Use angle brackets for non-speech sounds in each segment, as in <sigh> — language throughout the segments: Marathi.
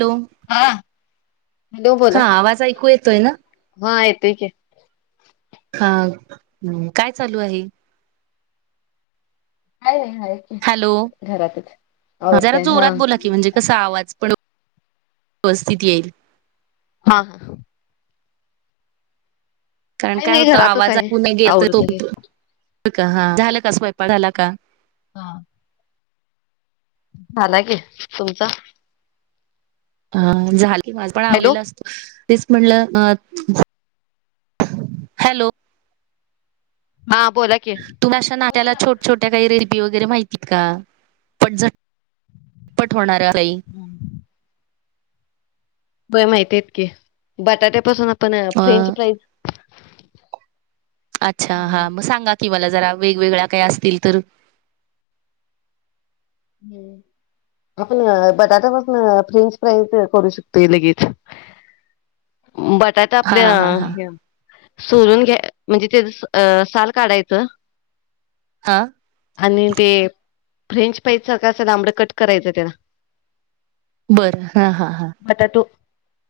हॅलो, <inaudible> हा हॅलो हा बोला, आवाज ऐकू येतोय ना <inaudible> हा येतेय की, का, हम काय चालू आहे? हाय, हाय की हॅलो, घरातच <inaudible> हा, जरा जोरात बोला की, म्हणजे कस आवाज प वस्थित येईल, हा, <inaudible> काण काही काय नाही होत घरातच आवाज आहे ऐकून, आवरत आहे <unintelligible> तस्वयंपाक झाला का? हा, झाला की, तुमचा? हा, झाल की माझ पण हॅलो आवलेला असतो. तेच म्हणलं अ, <unintelligible> हॅलो, हाप, तुम्ह अशा नात्याला छोट छोट्या कैरी रिद्धी वगैरे माहित का पट झटपट होणाऱ्या? <unintelligible> व्हय माहिती हायीत की, बटाट्या पासून आपण अ फ्रेंच फ्राईज अच्छा हम्म हा. मग सांगा कि, वाला जरा वेगवेगळ्या काही असतील तर आपण बटाटा पासून फ्रेंच फ्राय करू शकतोय लगेच. <inaudible> बटाटा हा आपल्या हा हा हे सोलून घ्या य म्हणजे ते साल काढायचं. हा आणि ते फ्रेंच फ्राईज सारखं असं लांबडं कट करायचं, त्याला बरं हा हा हा. बटाटो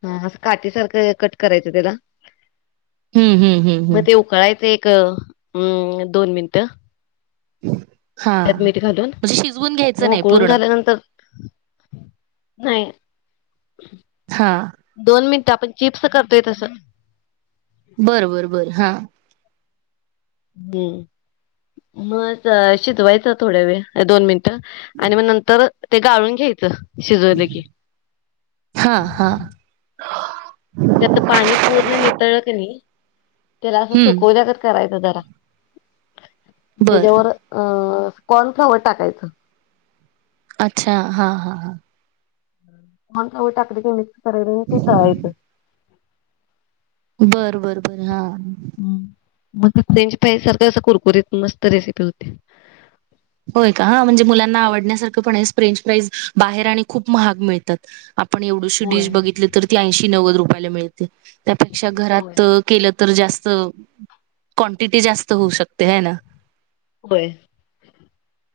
हा असं काटी सारखं कट करायचं त्याला. हम्म हम्म हम्म हम्म. म् दोन मिनिटं.. <unintelligible> त्यात मीठ घालून म्हणजे शिजवून घ्यायचं मग नाही उकरून पूर्ण झाल्यानंतर. नाही. हा दोन मिनिट आपण चिप्स करतोय तसं. बरं बर बर हा. हम्म मग शिजवायचं थोड्या वेळ दोन मिनट. आणि मग नंतर ते गाळून घ्यायचं. शिजवले की. हा हा ण त्यातलं पाणी पूर्ण नितळ कणी. त्याला असं हम्म सुकवल्याकच करायचं जरा बर त्याच्यावर अ. कॉन फ्लावर टाकायचं.. अच्छा हा हा हा. कॉर्नफ्लॉवर टाकलं की <inaudible> तळहायचं बरं बर बर हा. मग त्यांची पायसारखं असं कुरकुरीत मस्त रेसिपी होती.. होय का हा म्हणजे मुलांना आवडण्यासारखं पण फ्रेंच प्राईज बाहेर आणि खूप महाग मिळतात. आपण एवढीशी डिश होय बघितली तर ती ऐंशी नव्वद रुपयाला मिळते त्यापेक्षा होय. घरात केलं.. तर जास्त कोंक्टिटी जास्त होऊ शकते हे ना. होय.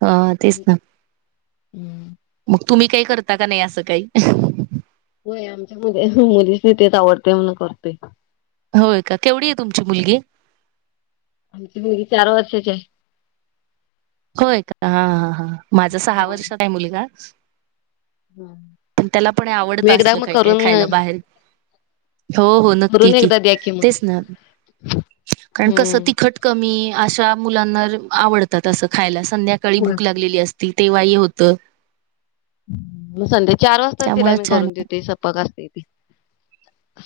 हा तेच आणि ना. हम्म. तुम्ही काही करता का नाही असं काही. होय आमच्या मु मुलीच नाही तेच आवडते म्हणून करतो होय का केवढी आहे तुमची मुलगी. आमची मुलगी चार वर्षाची आहे. होय का हा हा हा माझा सहा होय. वर्षात आहे मुलगा. हम्म. पण त्याला पण आवडत तुम्ही एकदा असल मग काही काही करून खायला बाहेर. हो हो नक्की करून की एकदा द्या कि मग. तेच ना. कारण कस हम्म. तिखट कमी अशा मुलांना आवडतात असं खायला. संध्याकाळी होय. भूक होय. लागलेली असती तेव्हाय होत. म संध्या चार वाजता तिला त्यामुळे मी छान करून देते सपक असते ते.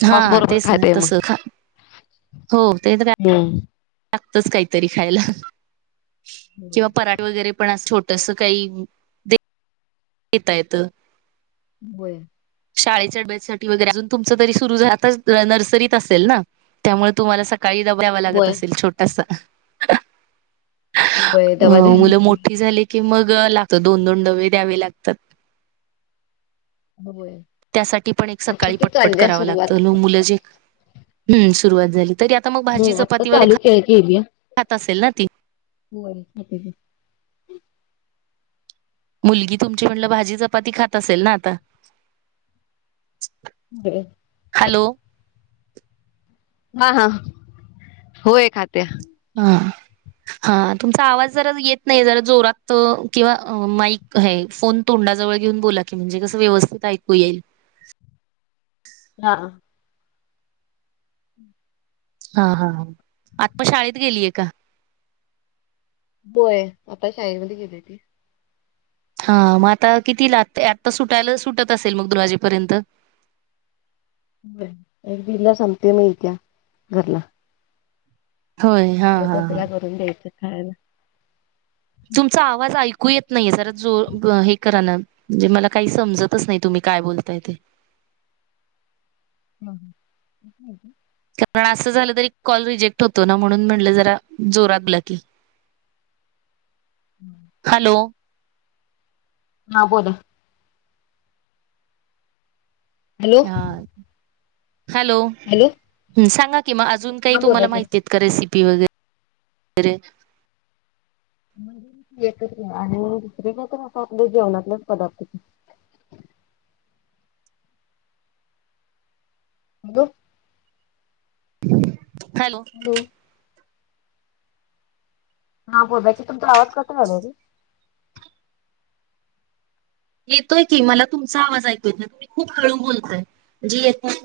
हा तेच ना तस ख हो ते तर आहे. हम्म. लागतच काहीतरी खायला होय. किंवा पराठ वगैरे पण छोट. तसं काही घेता येत. <unintelligible> शाळेच्या डब्यासाठी वगैरे अजून तुमच तरी सुरु आत्ताच नर्सरीत असेल ना त्यामुळे तुम्हाला सकाळी. सकाळी डबा द्यावं लागत होय. असेल छोटासा. होय अ डबा द्यायला मुलं लागते. मोठी झाली की मग ला. तर दोन दोन डवे द्यावे लागतात. होय. त्यासाठी पण एक आता सकाळी ते पटपट चालली आहे करावं लागत सुरुवात. मुलं जे ह्म सुरुवात झाली. तरी आता मग भाजी हम्म आता चपाती वगैरे चालू खातात के केलीया. असेल ना ती. <unintelligible> मुलगी तुमची म्हटलं भाजी चपाती खात असेल ना आता. हॅलो <unintelligible> हा हा हो होय खाते. हा. हा तुमचा आवाज जरा येत नाही जरा जोरात किंवा माईक हे फोन तोंड. तोंडाजवळ घेऊन बोला की म्हणजे कसं व्यवस्थित ऐकू येईल.. हा हा हा आता पण शाळेत गेलीय का? होय आता शाळेमध्ये गेली ती. हा मग आता कितीला आत्ता सुटायला सुटत असेल मग दोन वाजेपर्यंत एक दीडला संपते मग येत्या घरला होय हा काही तर हा हा तिला करून द्यायचं खायला. तुमचा आवाज ऐकू ऐकू येत नाही जरा जो हे करा नां, म्हणजे मला काही समजतच नाही तुम्ही काय बोलताय ते? हम ह कारण असं झालं तरी कॉल रिजेक्ट होतो ना म्हणून म्हटलं जरा जोरातला बोला की, हॅलो हा बोला हॅलो हा हॅलो‌ हॅलो सांगा मग अजून काही हा बोला तुम्हाला की माहिती आहेत का रेसिपी वगैरेै येतंय की आणि दुसरी मग आपली असं आपल्या जेवणातल्याच पदार्थ बघ हॅलो हा बोलला कि तुमचा आवाज कट व्हयला लागलाय येतोय की मला तुमचा आवाज ऐकू येत नाही तुम्ही खूप हळू बोलतोय. जी येतंय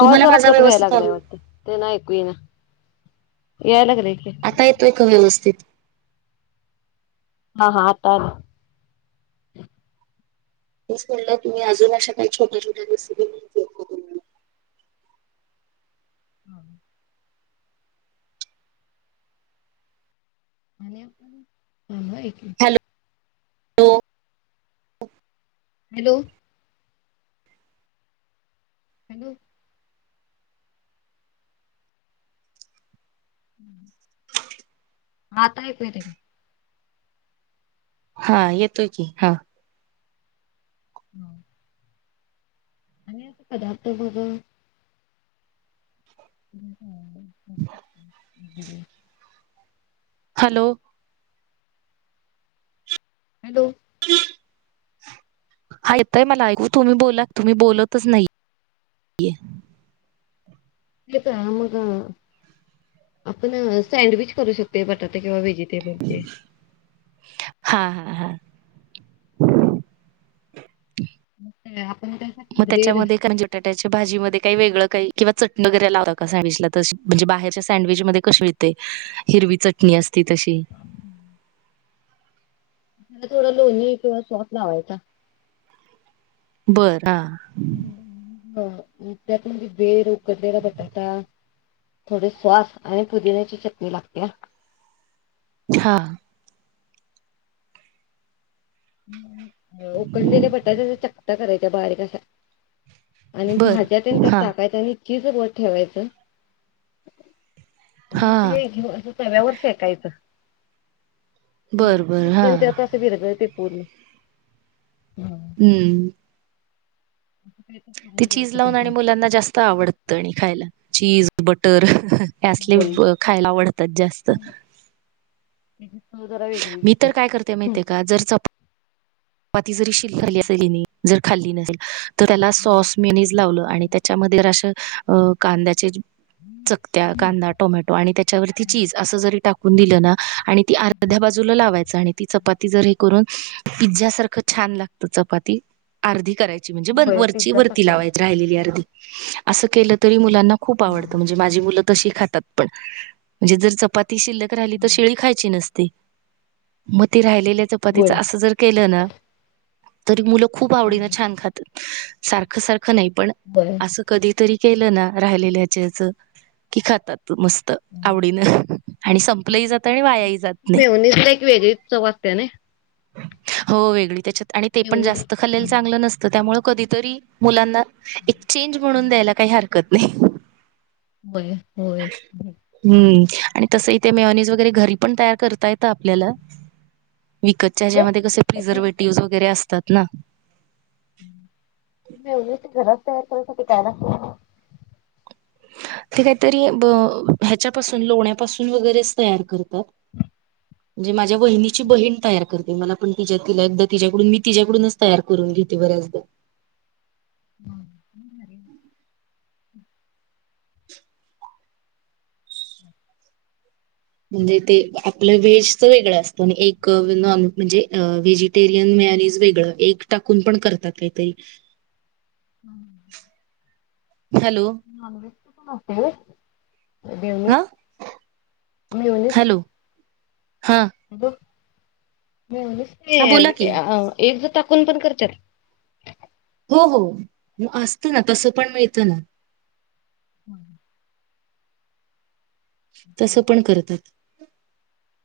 आवाज जरा कट व्हायला लागल वाटात त्यानं ऐकू ये ना, याय लागलाय की आता येतोय का व्यवस्थित? हा हा आत्ता आला. तेच म्हंटल तुम्ही अजून अशा काही छोट्या छोट्या रेसिपी माहितेय का तुम्हाला हम थांब हा एक मिनिट हो हॅलो हॅलो <unintelligible> ह आता येतोय दीदी हा येतोय की हा हम्म आणि असं पदार्थ बघ <unintelligible> हॅलो हॅलो <unintelligible> हा येतंय मला ऐकू तुम्ही बोला तुम्ही बोलतच नाही. <unintelligible> मग आपण सँडविच करू शकत बटाटे किंवा वेहेजी ते बोलते हा हा हा अ मग त्याच्यामध्ये कारण बटाट्याच्या भाजी म काही वेगळं काही किंवा चटणी वगैरे लावता का सँडविचला, तशी म्हणजे बाहेरच्या सँडविच मध्ये कशी मिळते हिरवी चटणी असते. ती तशी त्याला थोडं लोणी किंवा सॉस लावायचा. बर हा. हा आ त्यात म्हणजे उकडलेला बटाटा थोडी स्वास आणि पुदिन्याची चटणी लागतीया हा. हा उकडलेल्या बटाट्याचा चकत्या करायच्या बारीक अशा आणि बर भाज्यातेन त्यात हा टाकायचं आणि चीजवर ठेवायचं. ह ते हा घे अस तव्यावर शेकायचं. म्हणजे बर बर चीज हा तेन त्यात आस विरगळतय पूर्ण हूम् म. ते चीज लावून आणि मुलांना जास्त आवडत आणि खायला चीज, बटर ह. आसले होय खायला आवडतात जास्त. त्याची चव जरा वेगळीच मी तर येत्या काय करते माहिती आहे का? जर चपा पाती जरी शिल्लक राहिली असेल, हेणी जर खाल्ली नसेल तर त्याला सॉस, मिेनीज लावलं आणि त्याच्यामध्ये असं कांद्याचे चकत्या कांदा, टोमॅटो आणि त्याच्यावरती चीज अस जरी टाकून दिलं ना आणि ती अर्ध्या बाजूला लावायच आणि ती चपाती जर हे करून पिझ्या सारख छान लागत, चपाती अर्धी करायची म्हणजे बंद म्हंजे वर ची वरती लावायची राहिलेली अर्धी, अस केले तरी, मुलांना खूप आवडतं म्हणजे माझी मुलं तशी खातात, पण म्हणजे जर चपाती शिल्लक राहिली तर शीळी खायची नसते ते. म ते राहिलेल्या चपातीच असं जर केलं ना, तरी मुलं खूप आवडीनं छान खातील. सारखं सारखं नाही, पण आसं कधीतरी केलं ना, राहिलेल्याच की खातात मस्त आवडीनं आणि संपलंही जात आणि वायाही जात नाही. त्याने हो, वेगळी त्याच्यात आणि ते पण जास्त खाल्लेलं चांगलं नसतं, त्यामुळे कधीतरी मुलांना एक चेंज म्हणून द्यायला काही हरकत नाही. होय होय हो. हम्म आणि तसं इथे मेयॉनीज वगैरे घरी पण, तयार करता येत आपल्याला. विकतच्या ह्याच्यामध्ये कसे प्रिझर्वेटिव्हज वगैरे असतात ना. तयार करायसाठी काय लागत? ते काहीतरी ब ह्याच्यापासून, लोण्यापासून वगैरेच तयार कर त म्हणजे माझ्या वहिनीची बहीण तयार करते, मला पण तिच्या तिला एकदा तिच्याकडून मी तिच्याकडूनच तयार करून घेते बऱ्याचदा. हम्म, हे भारीए. म्हणजे ते आपलं व्हेजच वेगळं असतं, एक नॉन म्हणजे अ व्हेजिटेरियन ते आणि वेगळं, एग टाकून पण करतात कायतरी. हम्म, हॅलो नॉनव्हेज पण असतंय होय? हा बेवनीज मेवनिज हॅलो हा बग मेवनिज हा बोला नाही, की अ एग्ज टाकून पण करत्यात. हो हो, मग असतं ना तसं पण मिळतं ना. हम्म. तसं पण करतात.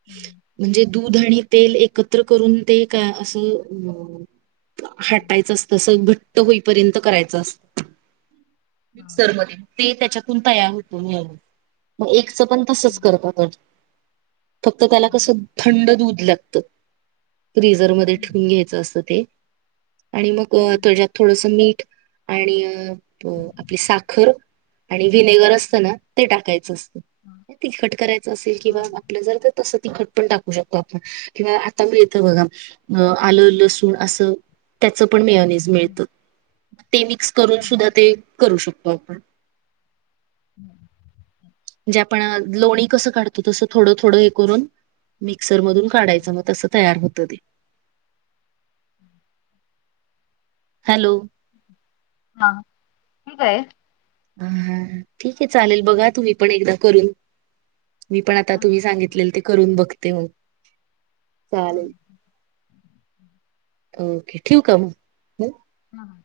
ह्म्म म्हणजे दूध आणि तेल एकत्र करून ते का असं अ हटायचं असतं असं घट्ट होईपर्यंत करायचं असतं. मिक्सर मध्ये, ते त्याच्यातून तयार होतो मेयोनीज एक च पण तसच करतात <unintelligible> फक्त त्याला कसं थंड दूध लागत फ्रीझरमध्ये ठेवून घ्यायचं असतं ते! आणि मग त्याच्यात थोडंसं मीठ - आणि आपली साखर आणि- विनेगर असत ना ते टाकायच अस तिखट करायच असेल किंवा आपल जर का तसं - तिखट पण टाकू शकतो आपण किंवा आता मिळत बघा आलं लसूण असं - त्याच पण मेयोनीज मिळतं ते मिक्स करून सुद्धा ते करू शकतो आपण - <inaudible> म्हणजे आपण लोणी कसं काढतो तसं थोडं -थोडं हे करून मी - सरमधून काढायचं मग तसं तयार होतं ते - हॅलो हा काय - हा- हा ठीक आहे चालेल बघा तुम्ही पण एकदा करून मी पण आता तुम्ही सांगितलेल ते करून बघते मग चालेल. ओके ठेऊ का मग! हां